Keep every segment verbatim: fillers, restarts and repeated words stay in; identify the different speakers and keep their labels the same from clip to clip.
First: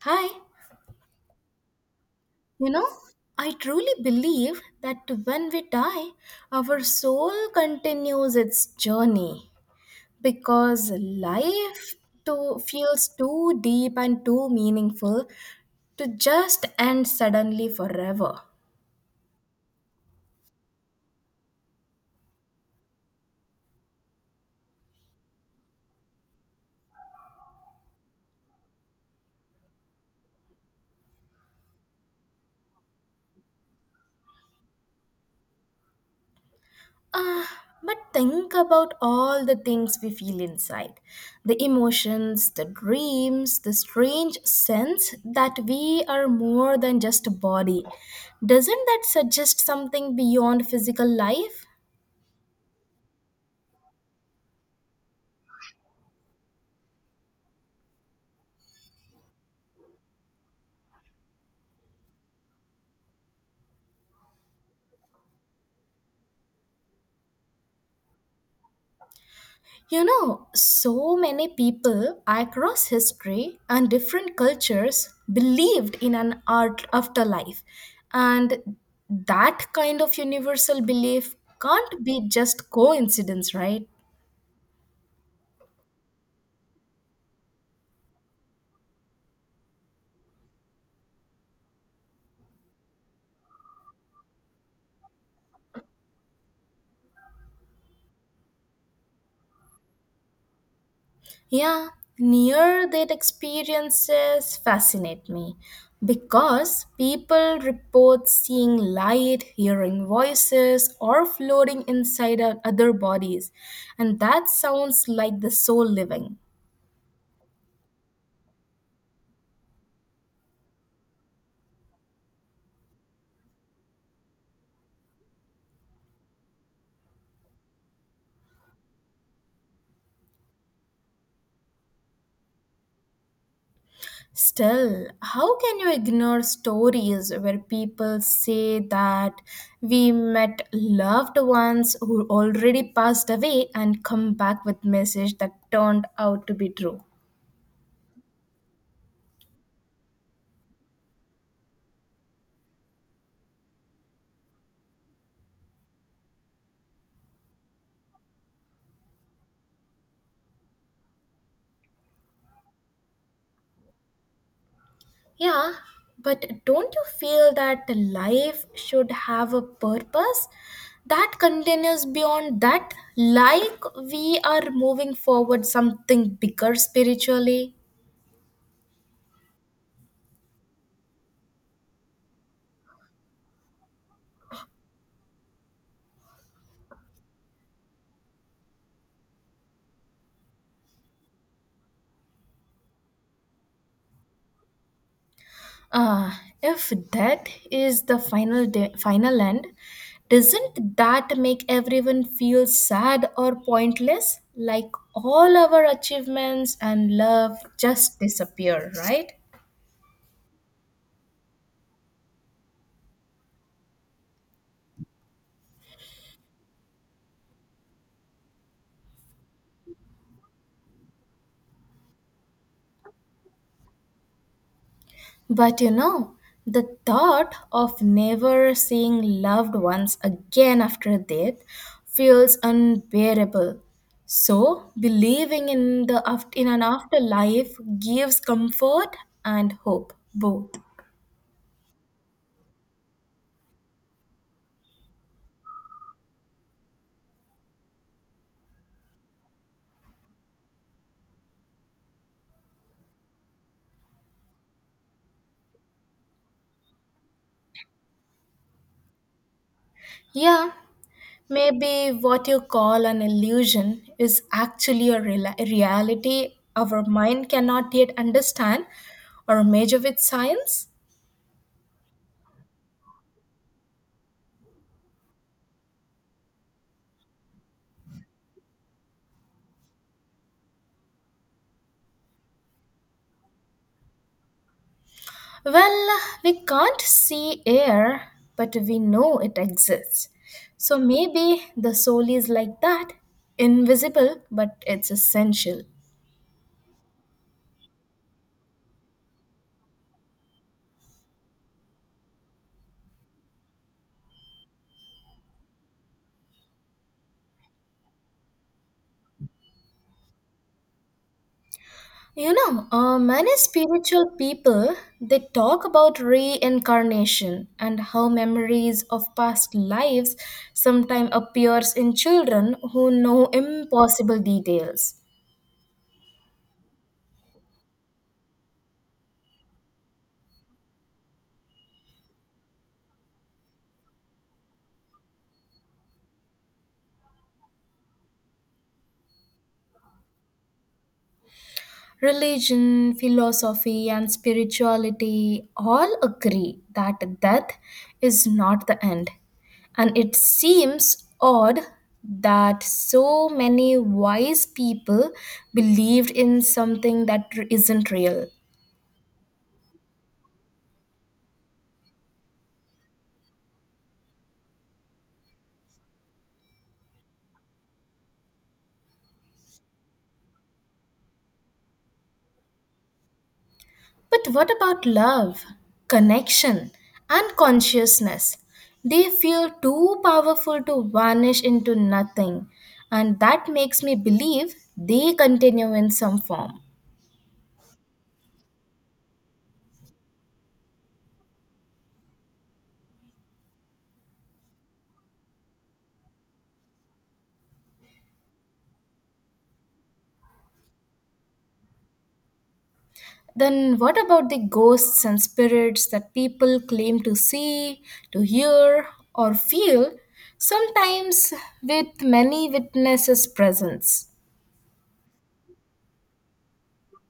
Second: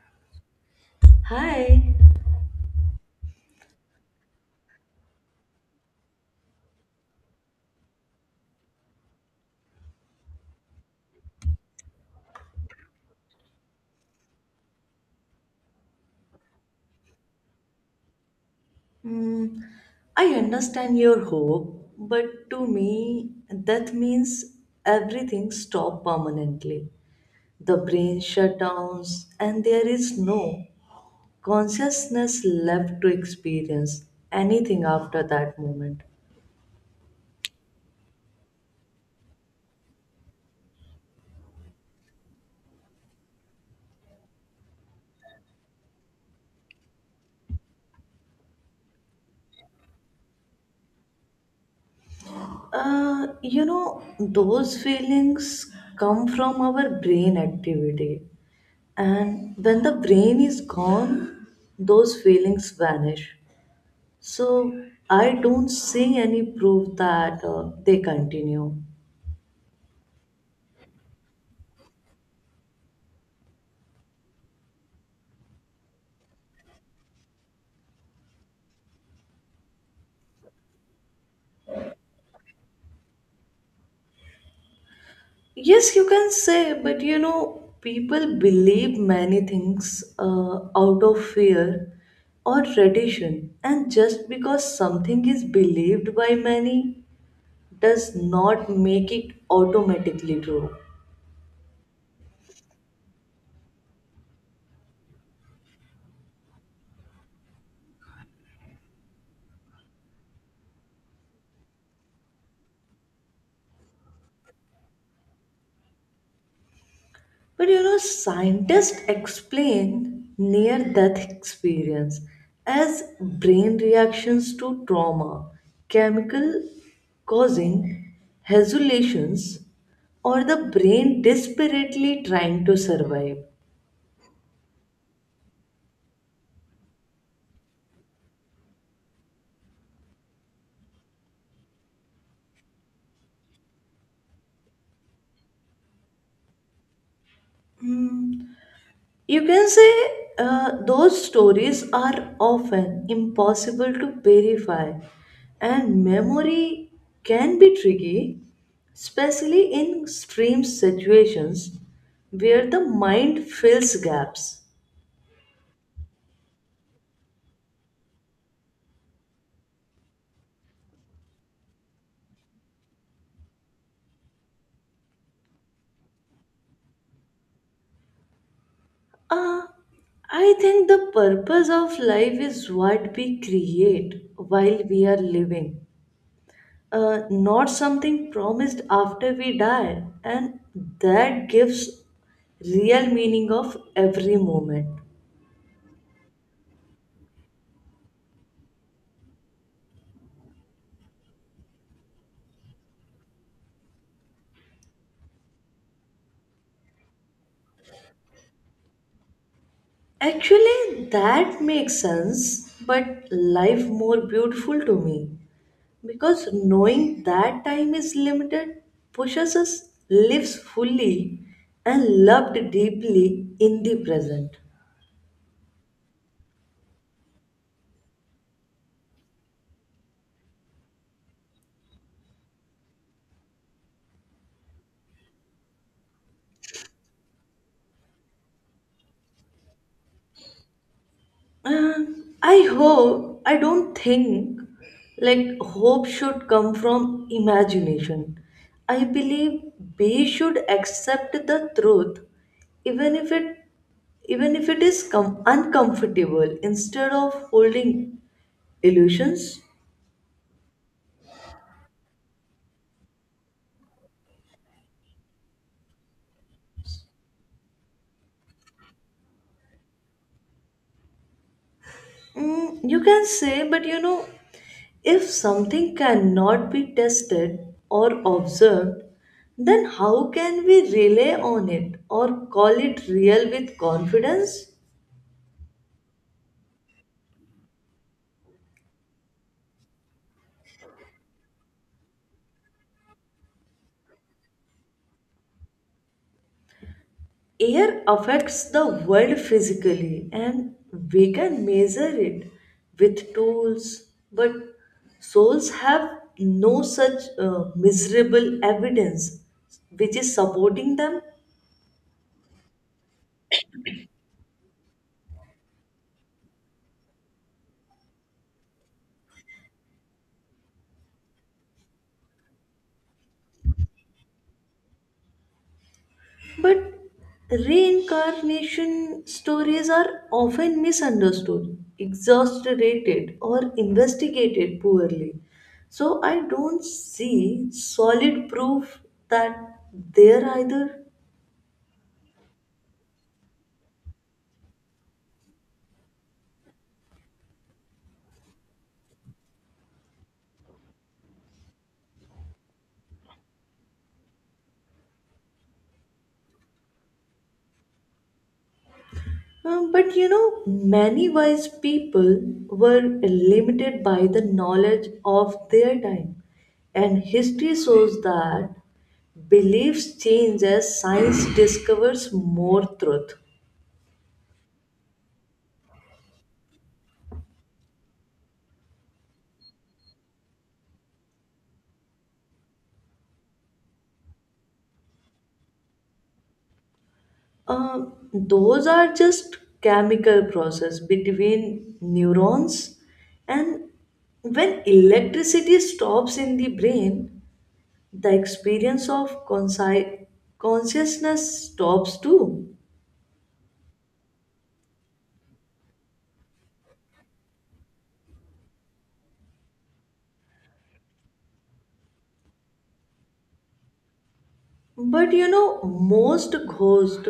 Speaker 1: Hi,
Speaker 2: Hi.
Speaker 1: you know, I truly believe that when we die, our soul continues its journey because life too feels too deep and too meaningful to just end suddenly forever.
Speaker 2: Mm, I understand your hope, but to me, that means everything stops permanently. The brain shut downs, and there is no consciousness left to experience anything after that moment.
Speaker 1: Ah, but think about all the things we feel inside the emotions, the dreams, the strange sense that we are more than just a body. Doesn't that suggest something beyond physical life?
Speaker 2: Uh, you know, those feelings come from our brain activity, and when the brain is gone, those feelings vanish. So I don't see any proof that uh, they continue.
Speaker 1: You know, so many people across history and different cultures believed in an art afterlife, and that kind of universal belief can't be just coincidence, right?
Speaker 2: Yes, you can say, but you know, people believe many things uh, out of fear or tradition, and just because something is believed by many does not make it automatically true.
Speaker 1: Yeah, near death experiences fascinate me because people report seeing light, hearing voices, or floating inside o- other bodies, and that sounds like the soul living.
Speaker 2: But you know, scientists explain near death experience as brain reactions to trauma, chemical causing hallucinations, or the brain desperately trying to survive.
Speaker 1: Still, how can you ignore stories where people say that we met loved ones who already passed away and come back with message that turned out to be true?
Speaker 2: Hmm, You can say uh, those stories are often impossible to verify, and memory can be tricky, especially in extreme situations where the mind fills gaps.
Speaker 1: Yeah, but don't you feel that life should have a purpose that continues beyond that? Like we are moving forward something bigger spiritually?
Speaker 2: Uh, I think the purpose of life is what we create while we are living, uh, not something promised after we die, and that gives real meaning of every moment.
Speaker 1: Uh, if death is the final day, final end, doesn't that make everyone feel sad or pointless? Like all our achievements and love just disappear, right?
Speaker 2: Actually, that makes sense, but life more beautiful to me because knowing that time is limited pushes us lives fully and loved deeply in the present.
Speaker 1: But you know, the thought of never seeing loved ones again after death feels unbearable. So, believing in the aft- in an afterlife gives comfort and hope both.
Speaker 2: Uh, I hope, I don't think like hope should come from imagination. I believe we should accept the truth even if it even if it is com- uncomfortable instead of holding illusions.
Speaker 1: Yeah, maybe what you call an illusion is actually a real reality our mind cannot yet understand or measure with science.
Speaker 2: Mm, you can say, but you know, if something cannot be tested or observed, then how can we rely on it or call it real with confidence?
Speaker 1: Well, we can't see air, but we know it exists. So maybe the soul is like that, invisible, but it's essential.
Speaker 2: Air affects the world physically, and we can measure it with tools, but souls have no such uh, miserable evidence which is supporting them.
Speaker 1: You know, uh, many spiritual people they talk about reincarnation and how memories of past lives sometimes appears in children who know impossible details.
Speaker 2: But reincarnation stories are often misunderstood, exaggerated, or investigated poorly. So I don't see solid proof that they're either.
Speaker 1: Religion, philosophy, and spirituality all agree that death is not the end. And it seems odd that so many wise people believed in something that isn't real.
Speaker 2: Um, but you know, many wise people were limited by the knowledge of their time, and history shows that beliefs change as science discovers more truth.
Speaker 1: But what about love, connection, and consciousness? They feel too powerful to vanish into nothing, and that makes me believe they continue in some form.
Speaker 2: Um, those are just chemical process between neurons, and when electricity stops in the brain the experience of consci- consciousness stops too.
Speaker 1: Then, what about the ghosts and spirits that people claim to see, to hear, or feel, sometimes with many witnesses' presence?
Speaker 2: But you know, most ghost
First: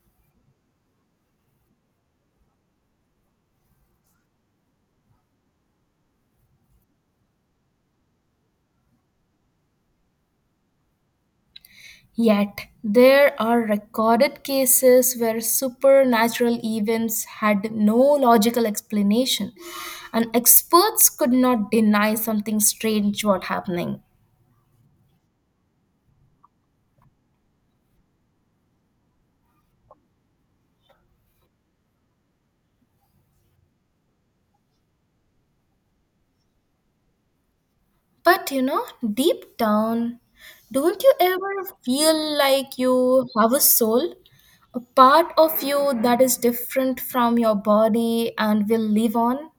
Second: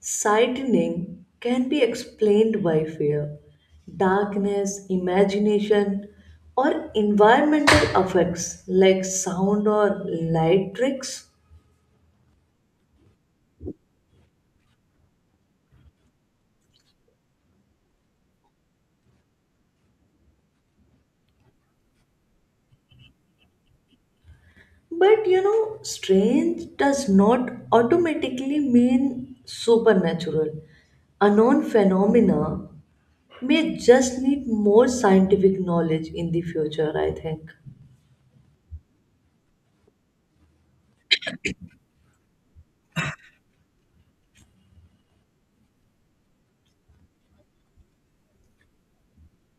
Speaker 2: sightning can be explained by fear, darkness, imagination, or environmental effects like sound or light tricks.
Speaker 1: Yet, there are recorded cases where supernatural events had no logical explanation, and experts could not deny something strange was happening.
Speaker 2: But you know, strange does not automatically mean supernatural. A known phenomena may just need more scientific knowledge in the future, I think.
Speaker 1: But you know, Deep down, don't you ever feel like you have a soul? A part of you that is different from your body and will live on?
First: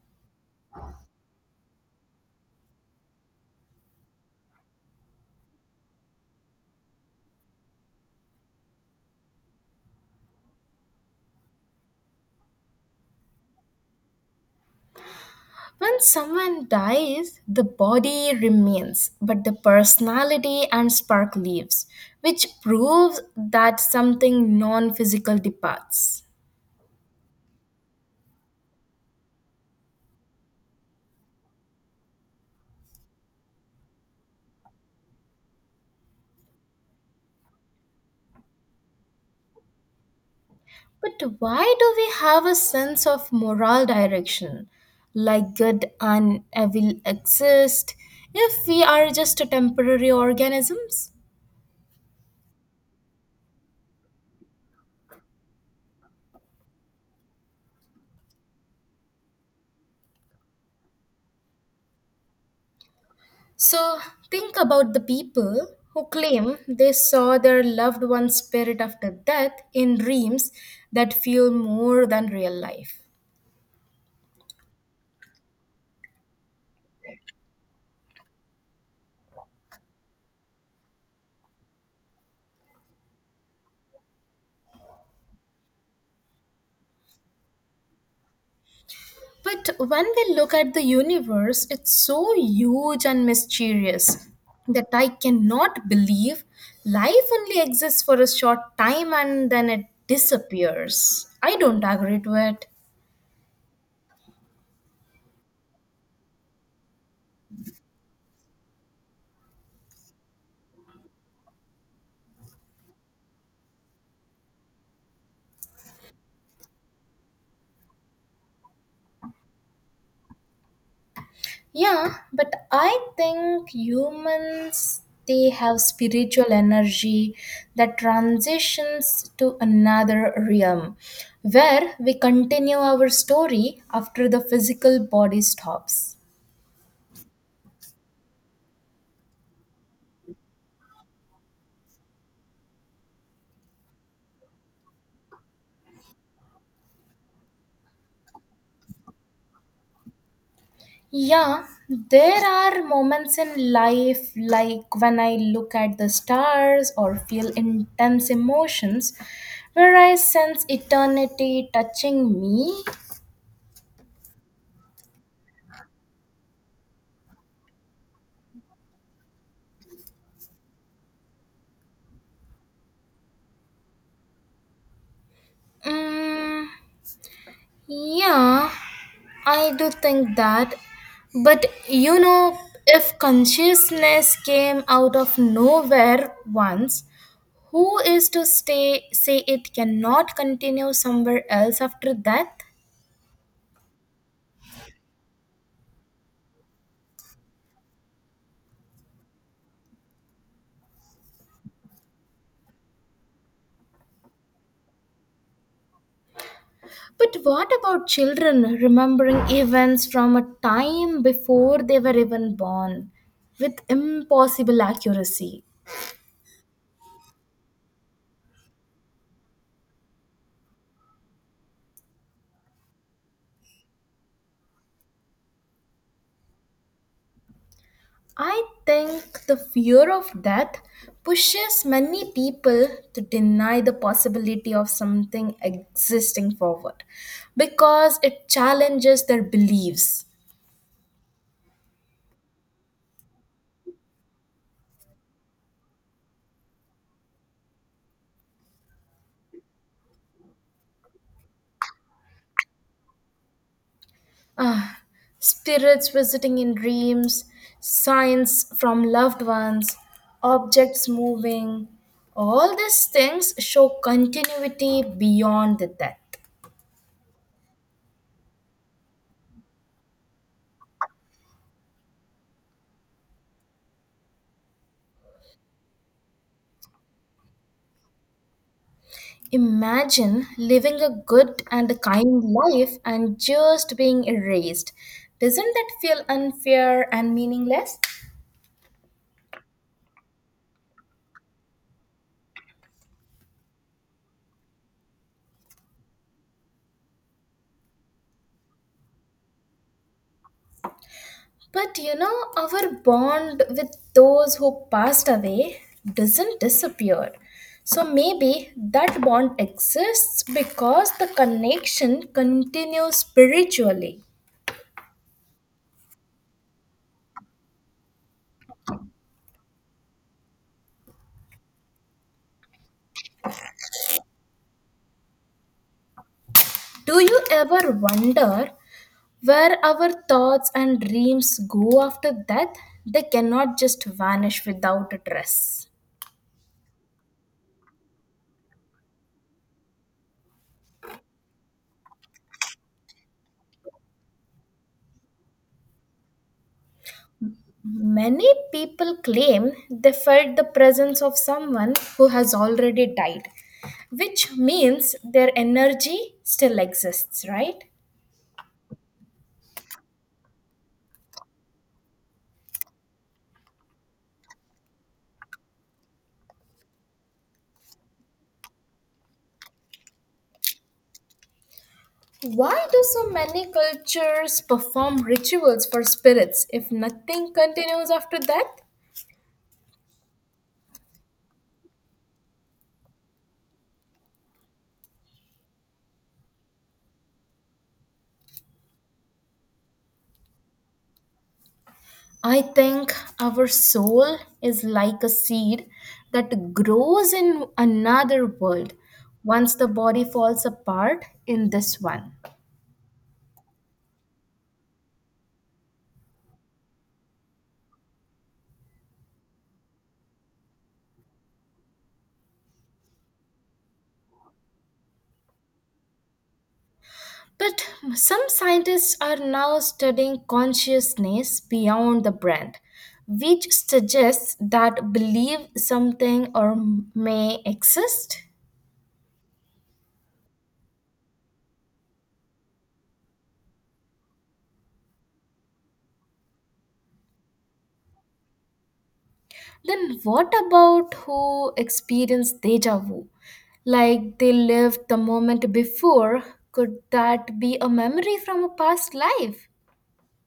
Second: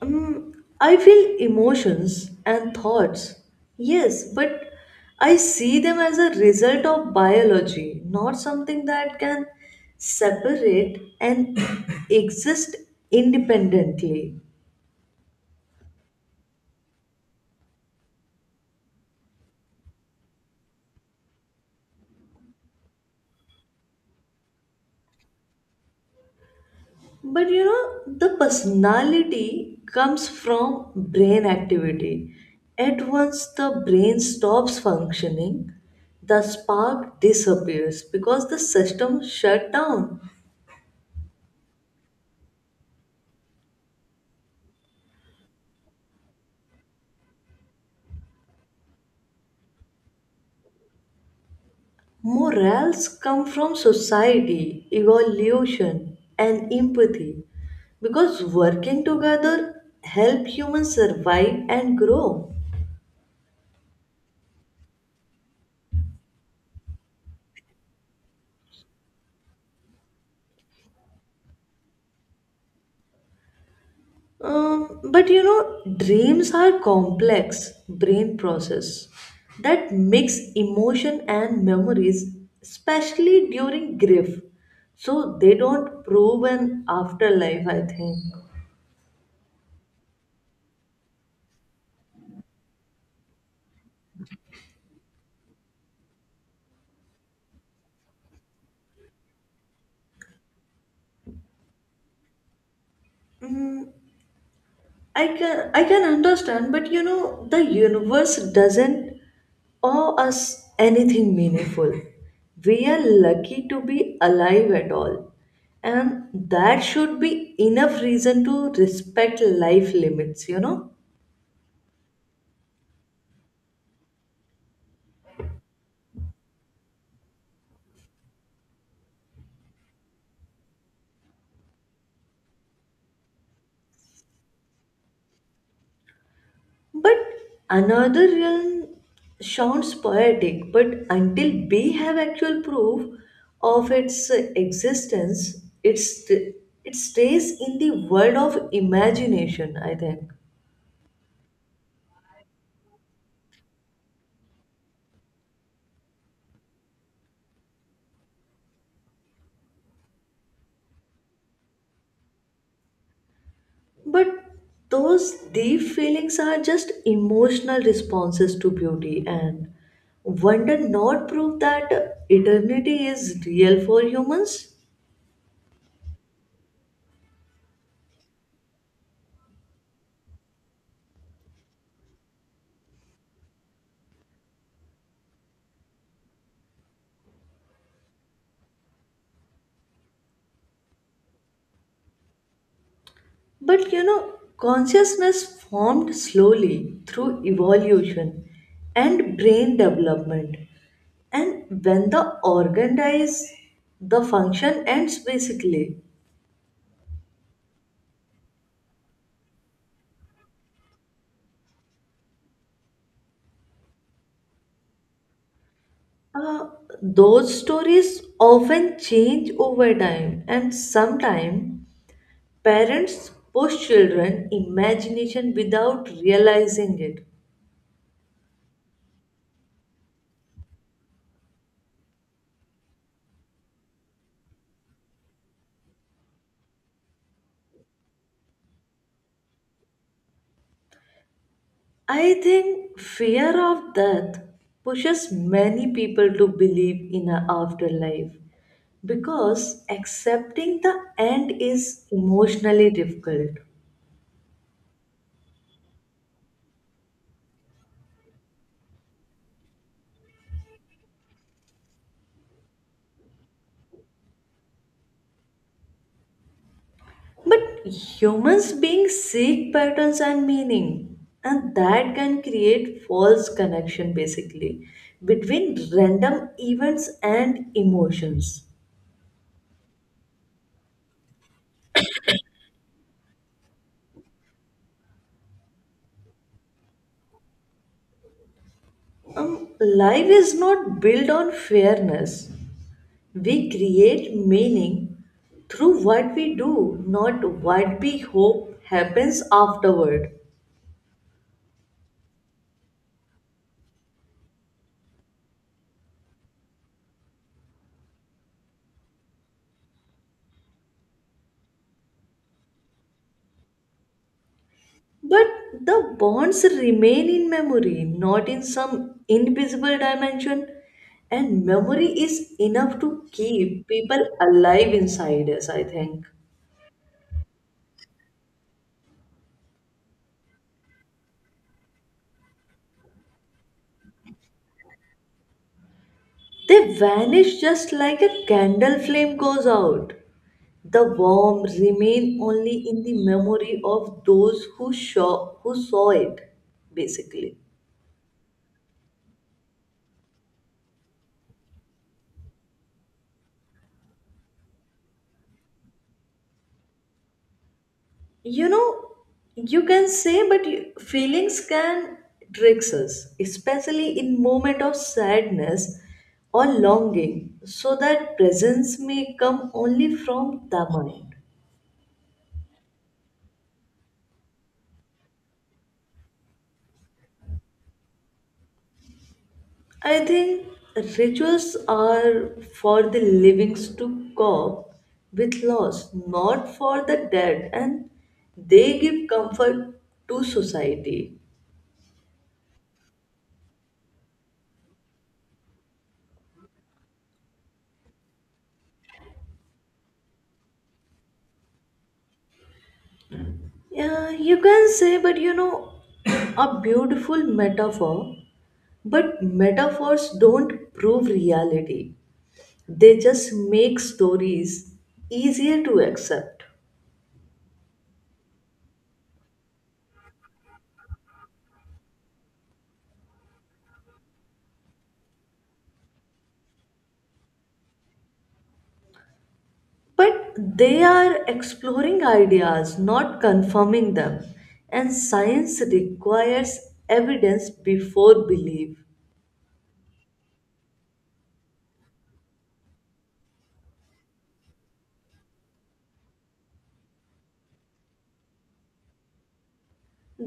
Speaker 2: Um, I feel emotions and thoughts, yes, but I see them as a result of biology, not something that can separate and exist independently.
Speaker 1: When someone dies, the body remains, but the personality and spark leaves, which proves that something non physical departs.
Speaker 2: But you know, the personality comes from brain activity. At once the brain stops functioning, the spark disappears because the system shut down.
Speaker 1: But why do we have a sense of moral direction? Like good and evil exist if we are just temporary organisms?
Speaker 2: Morals come from society, evolution, and empathy because working together help humans survive and grow.
Speaker 1: So think about the people who claim they saw their loved one's spirit after death in dreams that feel more than real life.
Speaker 2: Um, but you know, dreams are complex brain process that mix emotion and memories, especially during grief. So they don't prove an afterlife, I think.
Speaker 1: But when we look at the universe, it's so huge and mysterious that I cannot believe life only exists for a short time and then it disappears. I don't agree to it.
Speaker 2: Mm, I can I can understand, but you know the universe doesn't owe us anything meaningful. We are lucky to be alive at all, and that should be enough reason to respect life limits, you know.
Speaker 1: Yeah, but I think humans they have spiritual energy that transitions to another realm where we continue our story after the physical body stops.
Speaker 2: But another realm sounds poetic, but until we have actual proof of its existence, it's it stays in the world of imagination. I think.
Speaker 1: Yeah, there are moments in life like when I look at the stars or feel intense emotions where I sense eternity touching me.
Speaker 2: But those deep feelings are just emotional responses to beauty, and wonder not prove that eternity is real for humans.
Speaker 1: Mm, yeah, I do think that. But you know, if consciousness came out of nowhere once, who is to stay say it cannot continue somewhere else after death?
Speaker 2: But you know, consciousness formed slowly through evolution and brain development. And when the organ dies, the function ends basically.
Speaker 1: But what about children remembering events from a time before they were even born with impossible accuracy?
Speaker 2: Uh, those stories often change over time, and sometimes parents push children imagination without realizing it.
Speaker 1: I think the fear of death pushes many people to deny the possibility of something existing forward because it challenges their beliefs.
Speaker 2: I think fear of death pushes many people to believe in an afterlife because accepting the end is emotionally difficult.
Speaker 1: Ah, Spirits visiting in dreams, signs from loved ones, objects moving. All these things show continuity beyond the death.
Speaker 2: But humans being seek patterns and meaning, and that can create false connection basically between random events and emotions.
Speaker 1: Imagine living a good and a kind life and just being erased. Doesn't that feel unfair and meaningless?
Speaker 2: Um, life is not built on fairness. We create meaning through what we do, not what we hope happens afterward.
Speaker 1: But you know, our bond with those who passed away doesn't disappear. So maybe that bond exists because the connection continues spiritually.
Speaker 2: But the bonds remain in memory, not in some invisible dimension. And memory is enough to keep people alive inside us, I think.
Speaker 1: Do you ever wonder where our thoughts and dreams go after death? They cannot just vanish without a trace.
Speaker 2: They vanish just like a candle flame goes out. The worm remain only in the memory of those who saw who saw it, basically.
Speaker 1: Many people claim they felt the presence of someone who has already died, which means their energy still exists, right?
Speaker 2: You know, you can say, but you, feelings can tricks us, especially in moment of sadness or longing, so that presence may come only from the mind.
Speaker 1: Why do so many cultures perform rituals for spirits if nothing continues after death?
Speaker 2: I think rituals are for the living to cope with loss, not for the dead, and they give comfort to society.
Speaker 1: I think our soul is like a seed that grows in another world once the body falls apart in this one.
Speaker 2: Yeah, you can say, but you know, a beautiful metaphor, but metaphors don't prove reality, they just make stories easier to accept.
Speaker 1: But some scientists are now studying consciousness beyond the brain, which suggests that belief something or may exist.
Speaker 2: But they are exploring ideas, not confirming them. And science requires evidence before belief.
Speaker 1: Then what about who experience deja vu? Like they lived the moment before, could that be a memory from a past life?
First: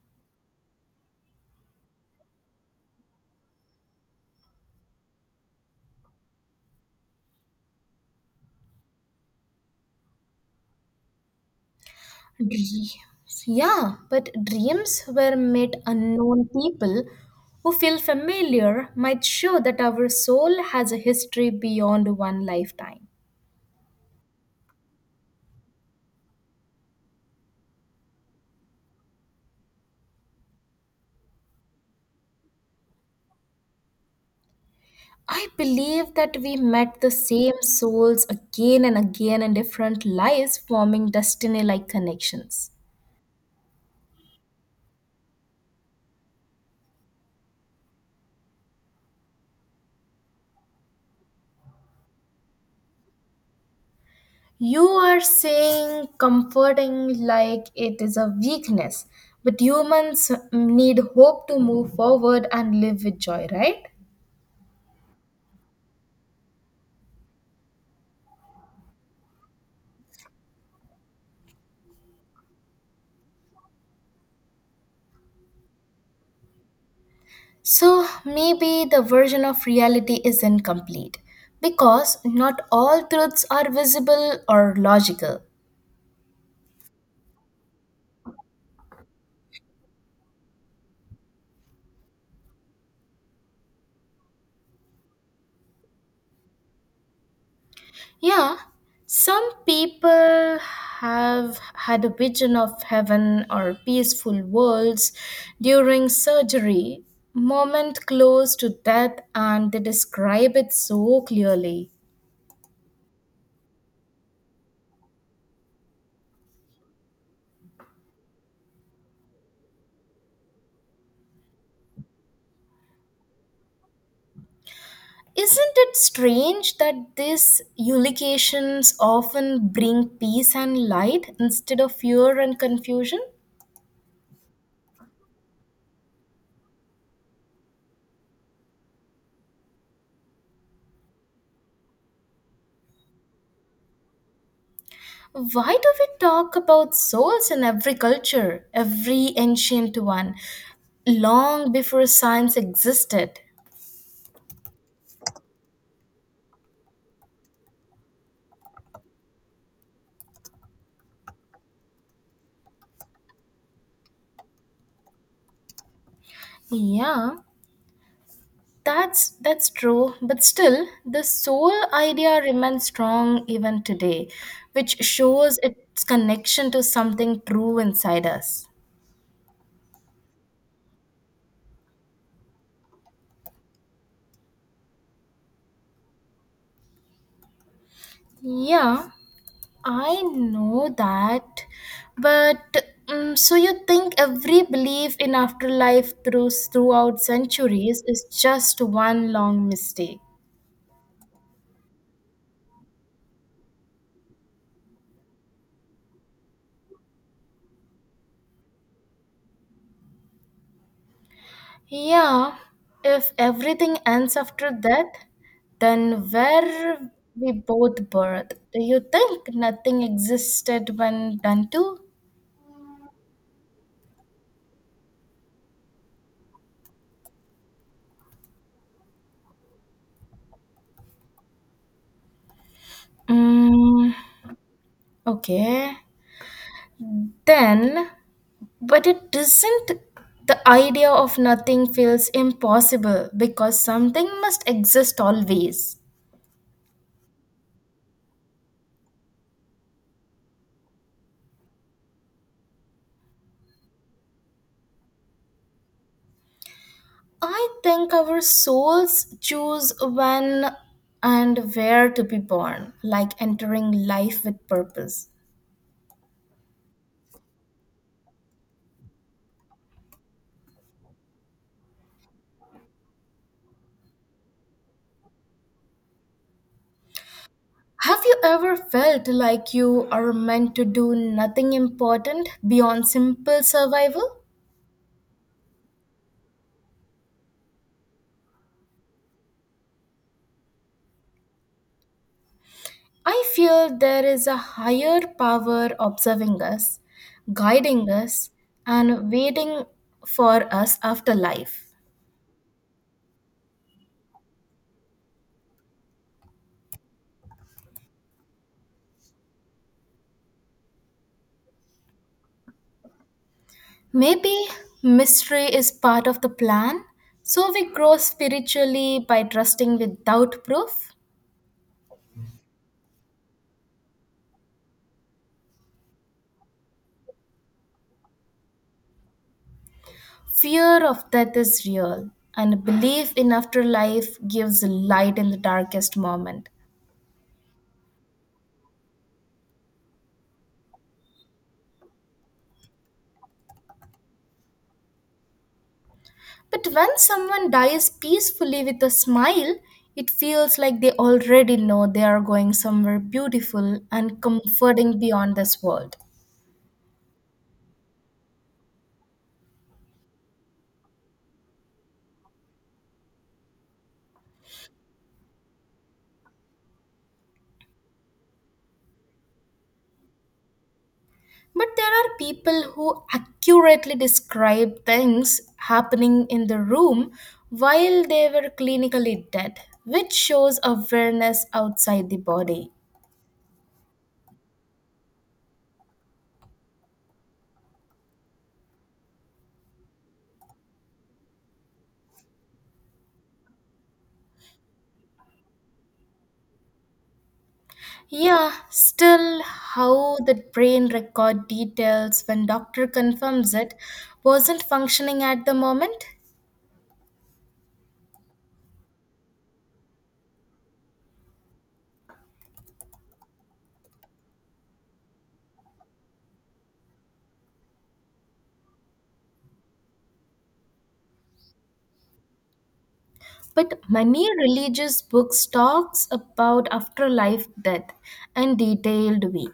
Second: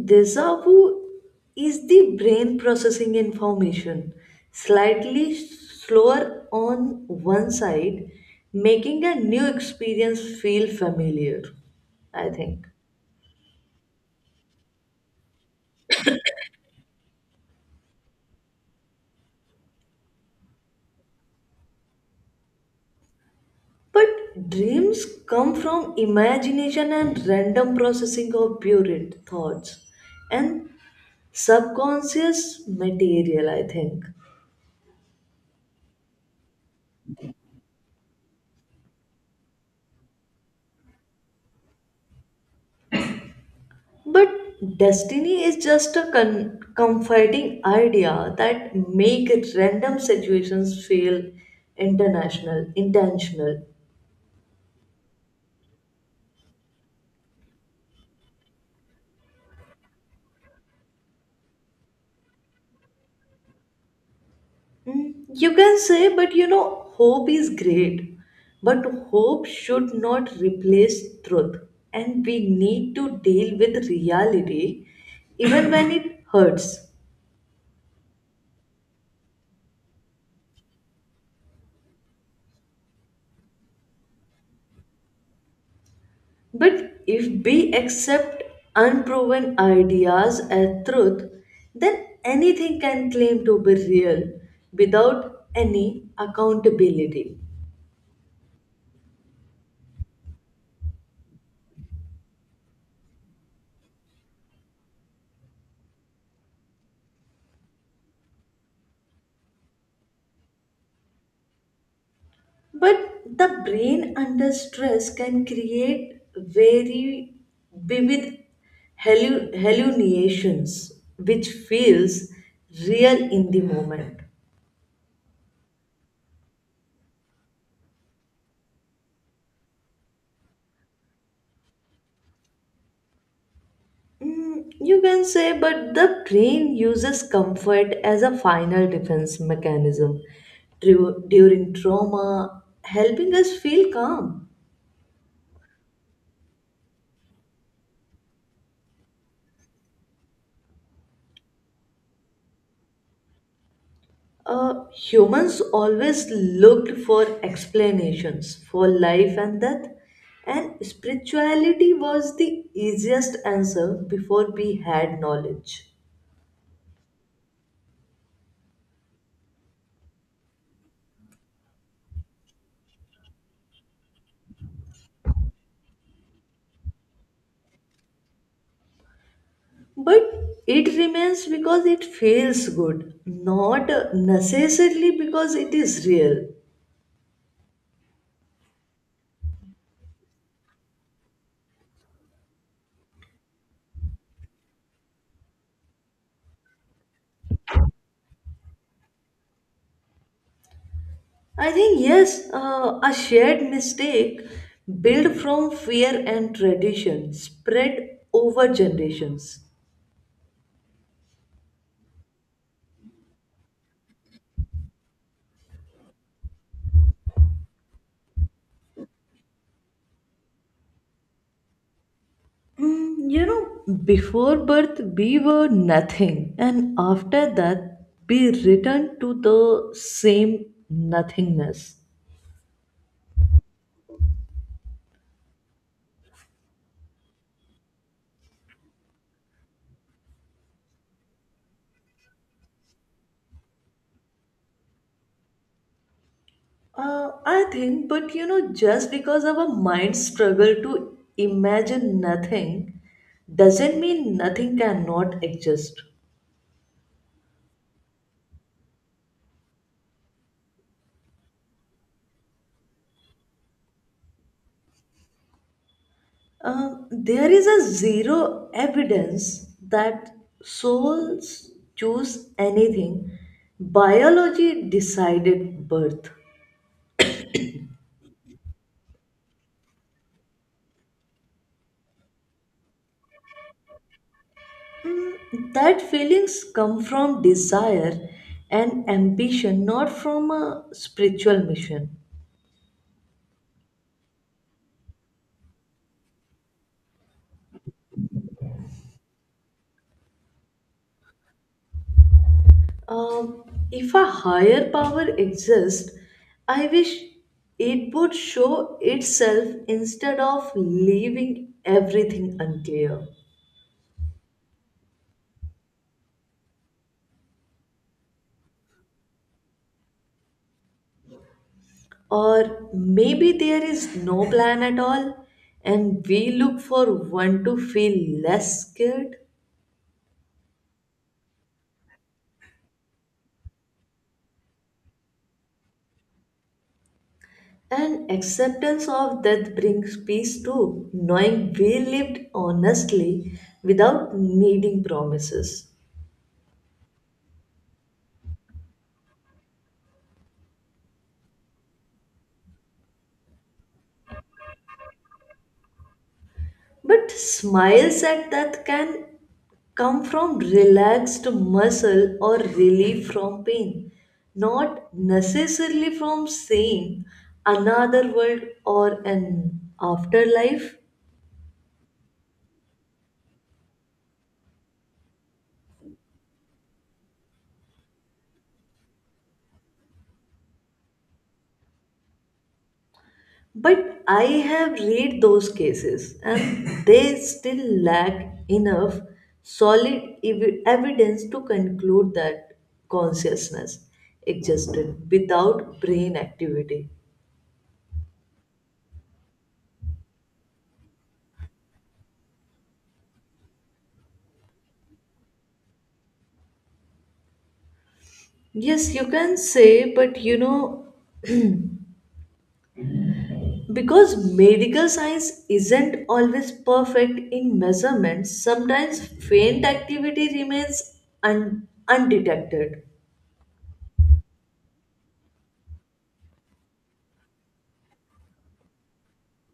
Speaker 2: Deja vu is the brain processing information slightly slower on one side, making a new experience feel familiar, I think.
Speaker 1: Dreams. Yeah, but dreams where met unknown people who feel familiar might show that our soul has a history beyond one lifetime.
Speaker 2: But dreams come from imagination and random processing of buried thoughts, and subconscious material, I think.
Speaker 1: I believe that we met the same souls again and again in different lives, forming destiny like connections.
Speaker 2: But destiny is just a con- comforting idea that make random situations feel international, intentional.
Speaker 1: You are saying comforting like it is a weakness, but humans need hope to move forward and live with joy, right?
Speaker 2: Mm, you can say, but you know, hope is great. But hope should not replace truth. And we need to deal with reality even when it hurts.
Speaker 1: So maybe the version of reality is incomplete because not all truths are visible or logical.
Speaker 2: But if we accept unproven ideas as truth, then anything can claim to be real without any accountability.
Speaker 1: Yeah, some people have had a vision of heaven or peaceful worlds during surgery, moment close to death, and they describe it so clearly.
Speaker 2: But the brain under stress can create very vivid hallu- hallucinations, which feels real in the moment.
Speaker 1: Isn't it strange that these eulogiations often bring peace and light instead of fear and confusion?
Speaker 2: Mm, you can say, but the brain uses comfort as a final defense mechanism Dru- during trauma, helping us feel calm.
Speaker 1: Why do we talk about souls in every culture, every ancient one, long before science existed?
Speaker 2: Uh, humans always looked for explanations for life and death, and spirituality was the easiest answer before we had knowledge.
Speaker 1: Yeah, that's that's true, but still the soul idea remains strong even today, which shows its connection to something true inside us.
Speaker 2: But it remains because it feels good, not necessarily because it is real.
Speaker 1: Yeah, I know that, but um, so you think every belief in afterlife through throughout centuries is just one long mistake?
Speaker 2: I think yes, uh, a shared mistake built from fear and tradition spread over generations.
Speaker 1: Yeah, if everything ends after death, then where we both birth? Do you think nothing existed when done to?
Speaker 2: Mm, you know, before birth we were nothing, and after that we return to the same nothingness.
Speaker 1: Mm, okay. Then But It doesn't, the idea of nothing feels impossible because something must exist always.
Speaker 2: Uh, I think, but you know, just because our minds struggle to imagine nothing doesn't mean nothing cannot exist.
Speaker 1: I think our souls choose when and where to be born, like entering life with purpose.
Speaker 2: Um, there is a zero evidence that souls choose anything. Biology decided birth.
Speaker 1: Have you ever felt like you are meant to do nothing important beyond simple survival?
Speaker 2: That feelings come from desire and ambition, not from a spiritual mission.
Speaker 1: I fear there is a higher power observing us, guiding us, and waiting for us after life.
Speaker 2: Um, if a higher power exists, I wish it would show itself instead of leaving everything unclear.
Speaker 1: Maybe mystery is part of the plan, so we grow spiritually by trusting without proof.
Speaker 2: Or maybe there is no plan at all, and we look for one to feel less scared.
Speaker 1: Fear of death is real, and belief in afterlife gives light in the darkest moment.
Speaker 2: And acceptance of death brings peace too, knowing we lived honestly without needing promises.
Speaker 1: But when someone dies peacefully with a smile, it feels like they already know they are going somewhere beautiful and comforting beyond this world.
Speaker 2: But smiles at death can come from relaxed muscle or relief from pain, not necessarily from seeing another world or an afterlife.
Speaker 1: But there are people who accurately describe things happening in the room while they were clinically dead, which shows awareness outside the body.
Speaker 2: But I have read those cases and they still lack enough solid ev- evidence to conclude that consciousness existed without brain activity.
Speaker 1: Yeah, still, how the brain record details when doctor confirms it wasn't functioning at the moment.
Speaker 2: Yes, you can say, but you know, because medical science isn't always perfect in measurements, sometimes faint activity remains un- undetected.
Speaker 1: But many religious books talks about afterlife death in detailed way.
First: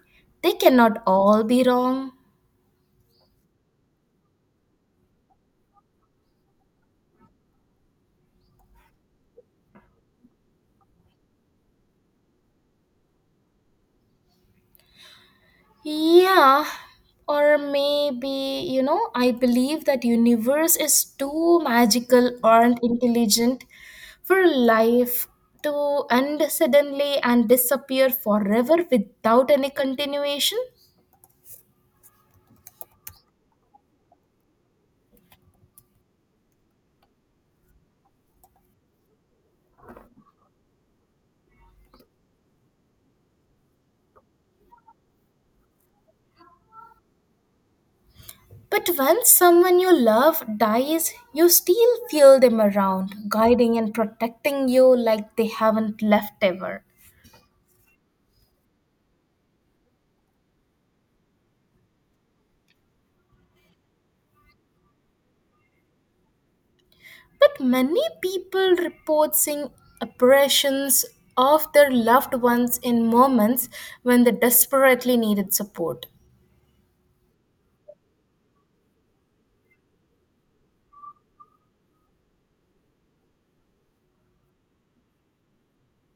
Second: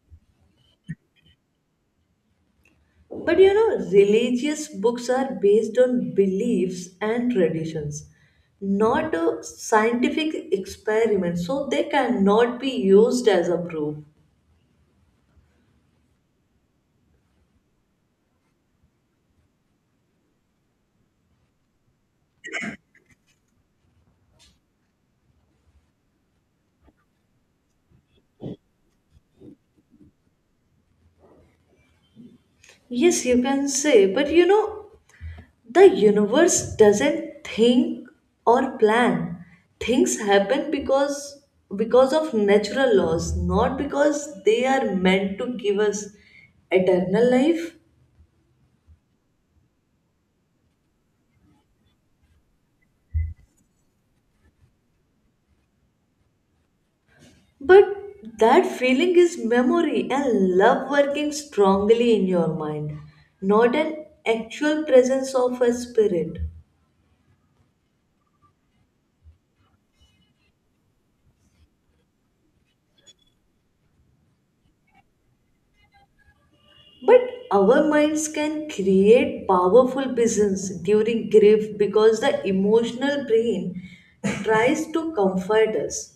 Speaker 1: They cannot all be wrong.
Speaker 2: But you know, religious books are based on beliefs and traditions, not a scientific experiment, so they cannot be used as a proof.
Speaker 1: Yeah, or maybe, you know, I believe that universe is too magical or intelligent for life to end suddenly and disappear forever without any continuation.
Speaker 2: Yes, you can say, but you know, the universe doesn't think or plan. Things happen because because of natural laws, not because they are meant to give us eternal life.
Speaker 1: But when someone you love dies, you still feel them around, guiding and protecting you like they haven't left ever.
Speaker 2: But that feeling is memory and love working strongly in your mind, not an actual presence of a spirit.
Speaker 1: But many people report seeing apparitions of their loved ones in moments when they desperately needed support.
Speaker 2: But our minds can create powerful visions during grief because the emotional brain tries to comfort us.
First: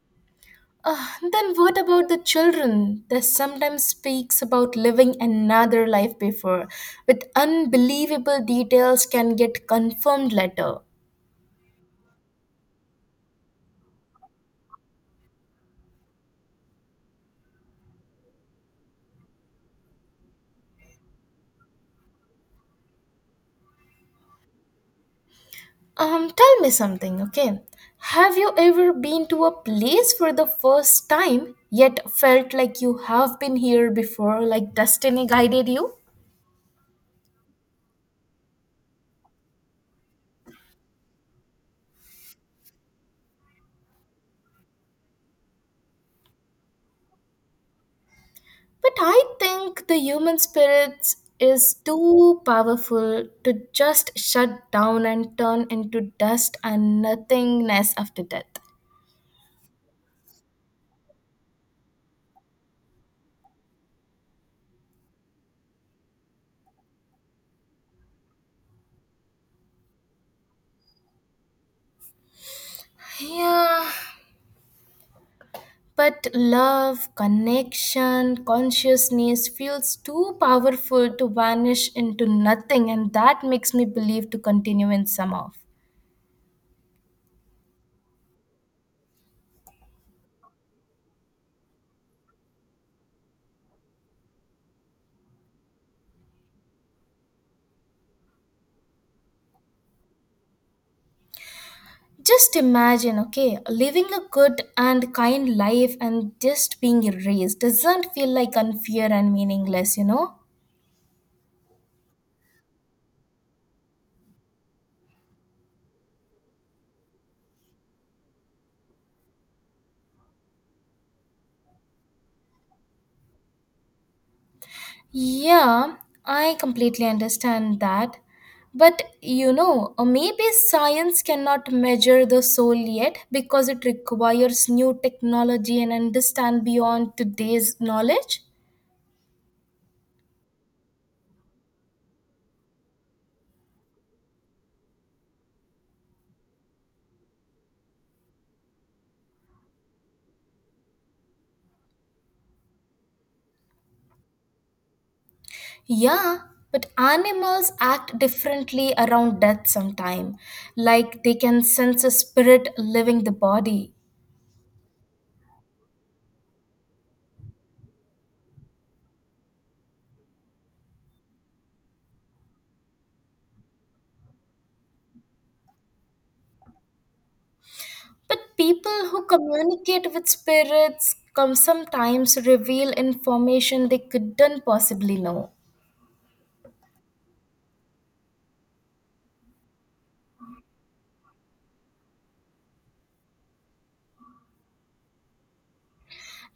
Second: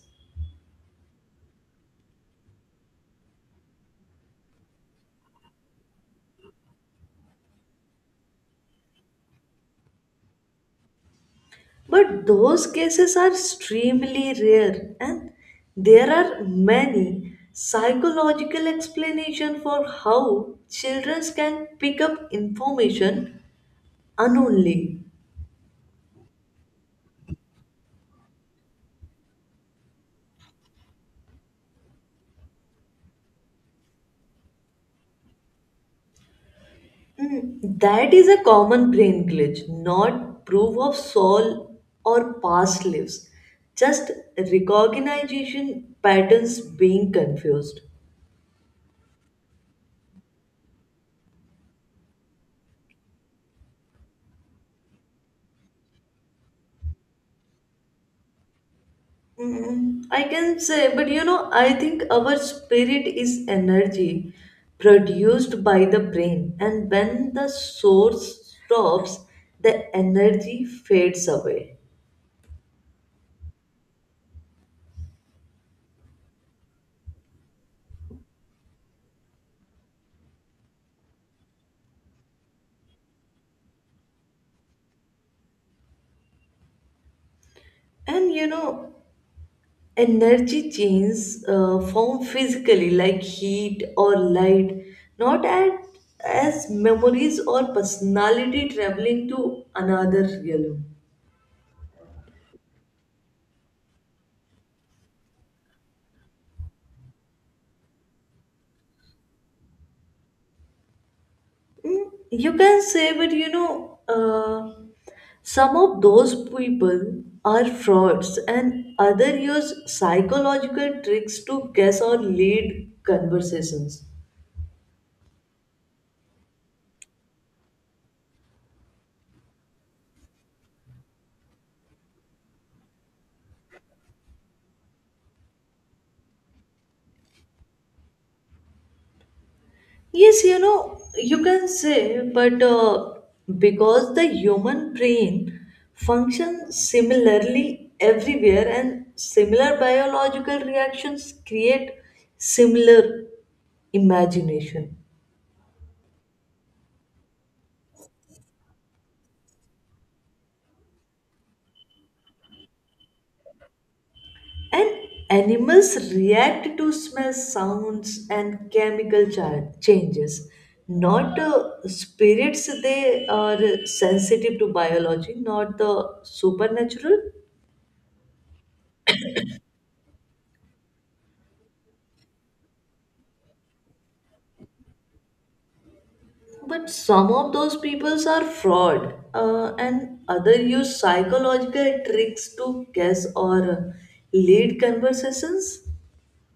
Speaker 1: Ah, then what about the children that sometimes speaks about living another life before with unbelievable details can get confirmed later.
Speaker 2: But those cases are extremely rare, and there are many psychological explanations for how children can pick up information unknowingly.
Speaker 1: Um, tell me something, okay? Have you ever been to a place for the first time, yet felt like you have been here before, like destiny guided you?
Speaker 2: Mm, That is a common brain glitch, not proof of soul or past lives, just recognition patterns being confused.
Speaker 1: But I think the human spirit is too powerful to just shut down and turn into dust and nothingness after death.
Speaker 2: Mm, I can say, but you know, I think our spirit is energy produced by the brain, and when the source stops, the energy fades away.
Speaker 1: Yeah, but love, connection, consciousness feels too powerful to vanish into nothing, and that makes me believe to continue in some of.
Speaker 2: And you know, energy changes uh, form physically, like heat or light, not at, as memories or personality traveling to another realm.
Speaker 1: Just imagine, okay, living a good and kind life and just being erased doesn't feel like unfair and meaningless, you know?
Speaker 2: Mm, You can say, but you know, uh, some of those people are frauds and other use psychological tricks to guess or lead conversations.
Speaker 1: Yeah, I completely understand that. But you know, uh, maybe science cannot measure the soul yet because it requires new technology and understand beyond today's knowledge.
Speaker 2: Yes, you know, you can say, but uh, because the human brain functions similarly everywhere and similar biological reactions create similar imagination.
Speaker 1: Yeah, but animals act differently around death sometime, like they can sense a spirit leaving the body.
Speaker 2: And animals react to smell, sounds, and chemical cha- changes. Not uh, spirits, they are sensitive to biology, not the supernatural.
Speaker 1: But people who communicate with spirits come sometimes reveal information they couldn't possibly know.
Speaker 2: But some of those peoples are fraud, uh, and other use psychological tricks to guess or lead conversations.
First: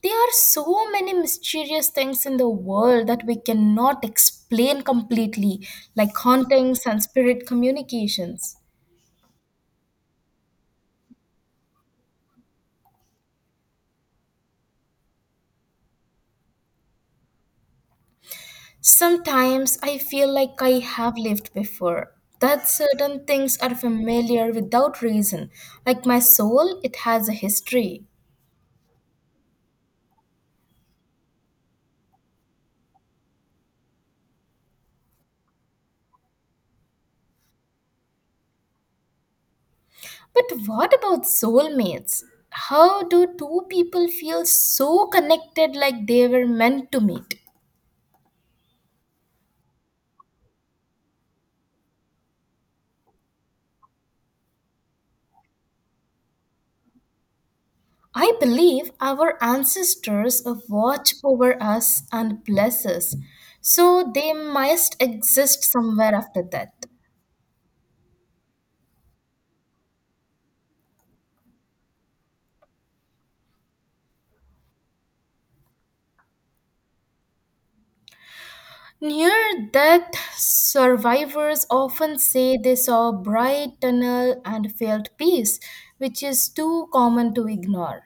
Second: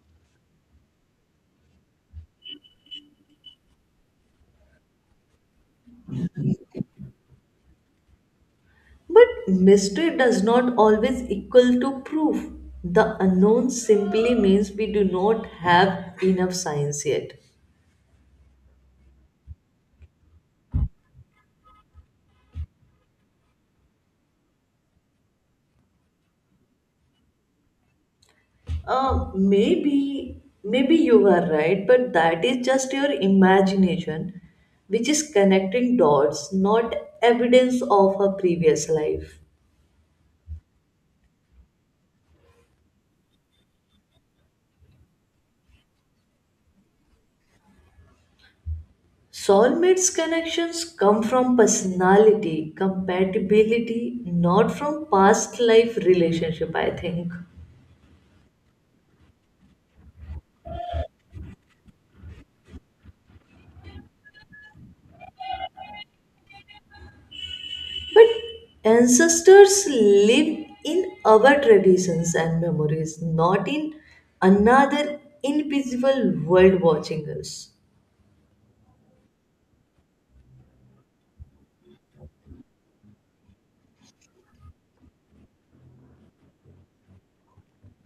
Speaker 1: There are so many mysterious things in the world that we cannot explain completely, like hauntings and spirit communications.
Speaker 2: But mystery does not always equal to proof. The unknown simply means we do not have enough science yet.
Speaker 1: Sometimes I feel like I have lived before, that certain things are familiar without reason, like my soul, it has a history.
Speaker 2: Uh, maybe, maybe you are right, but that is just your imagination, which is connecting dots, not evidence of her previous life.
Speaker 1: But what about soulmates? How do two people feel so connected like they were meant to meet?
Speaker 2: Soulmates connections come from personality, compatibility, not from past life relationship, I think.
Speaker 1: I believe our ancestors watch over us and bless us, so they must exist somewhere after death.
Speaker 2: But ancestors live in our traditions and memories, not in another invisible world watching us.
Speaker 1: Near death, survivors often say they saw bright tunnel and felt peace, which is too common to ignore.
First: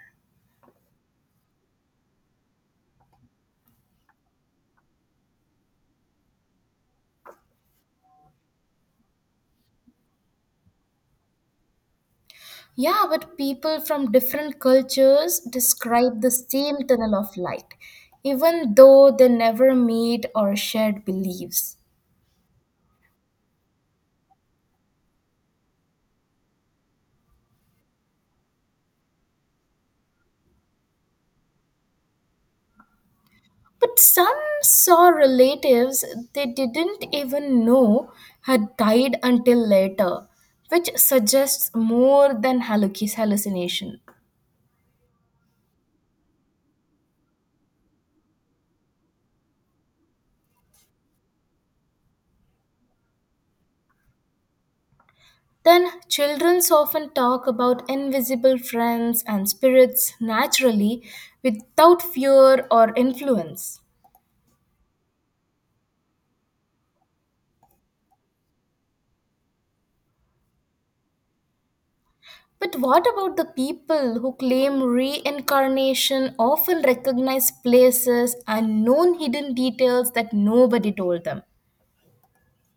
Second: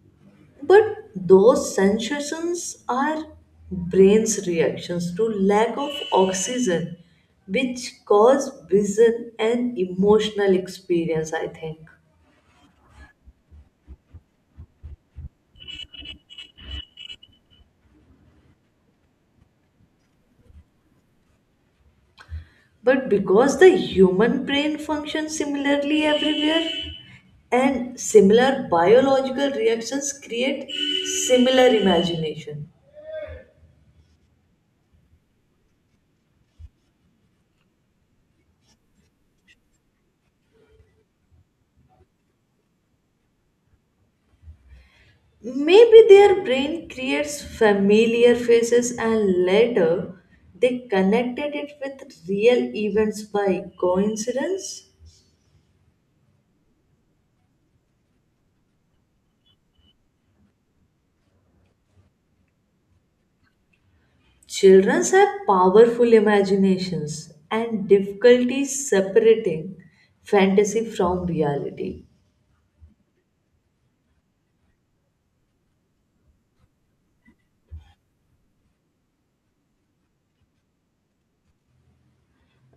Speaker 2: But those sensations are brain's reactions to lack of oxygen, which cause vision and emotional experience, I think.
Speaker 1: Yeah, but people from different cultures describe the same tunnel of light, even though they never meet or shared beliefs.
Speaker 2: But because the human brain functions similarly everywhere, and similar biological reactions create similar imagination.
Speaker 1: But some saw relatives they didn't even know had died until later, which suggests more than halluc- hallucination.
Speaker 2: Maybe their brain creates familiar faces and later they connected it with real events by coincidence.
Speaker 1: Then, children often talk about invisible friends and spirits naturally without fear or influence.
Speaker 2: Children have powerful imaginations and difficulty separating fantasy from reality.
Speaker 1: But what about the people who claim reincarnation often recognize places and known hidden details that nobody told them?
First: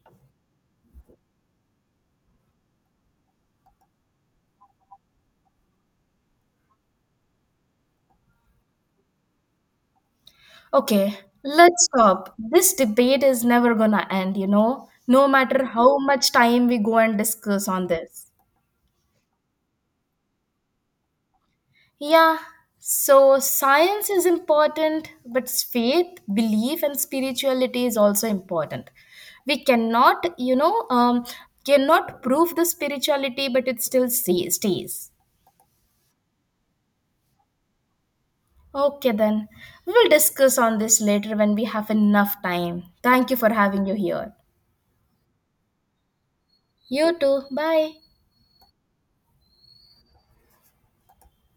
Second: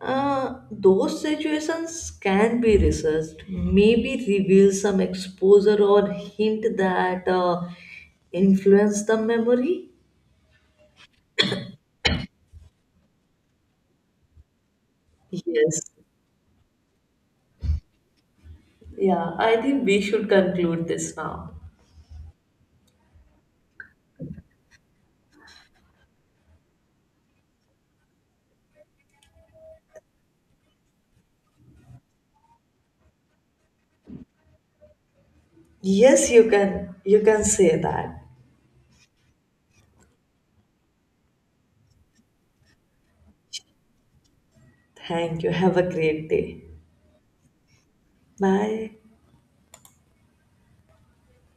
Speaker 2: Uh, those situations can be researched, maybe reveal some exposure or hint that uh, influence the memory.
Speaker 1: Okay, let's stop. This debate is never gonna end, you know, no matter
Speaker 2: Yes.
Speaker 1: how much time we go and discuss on this.
Speaker 2: Yeah, I think we should conclude this now.
Speaker 1: Yeah, so science is important, but faith, belief, and spirituality is also important. We cannot, you know, um, cannot prove the spirituality, but it still stays. stays.
Speaker 2: Yes, you can. You can say that.
Speaker 1: Okay, then we will discuss on this later when we have enough time. Thank you for having you here.
Speaker 2: Thank you. Have a great day.
Speaker 1: You too. Bye.
Speaker 2: Bye.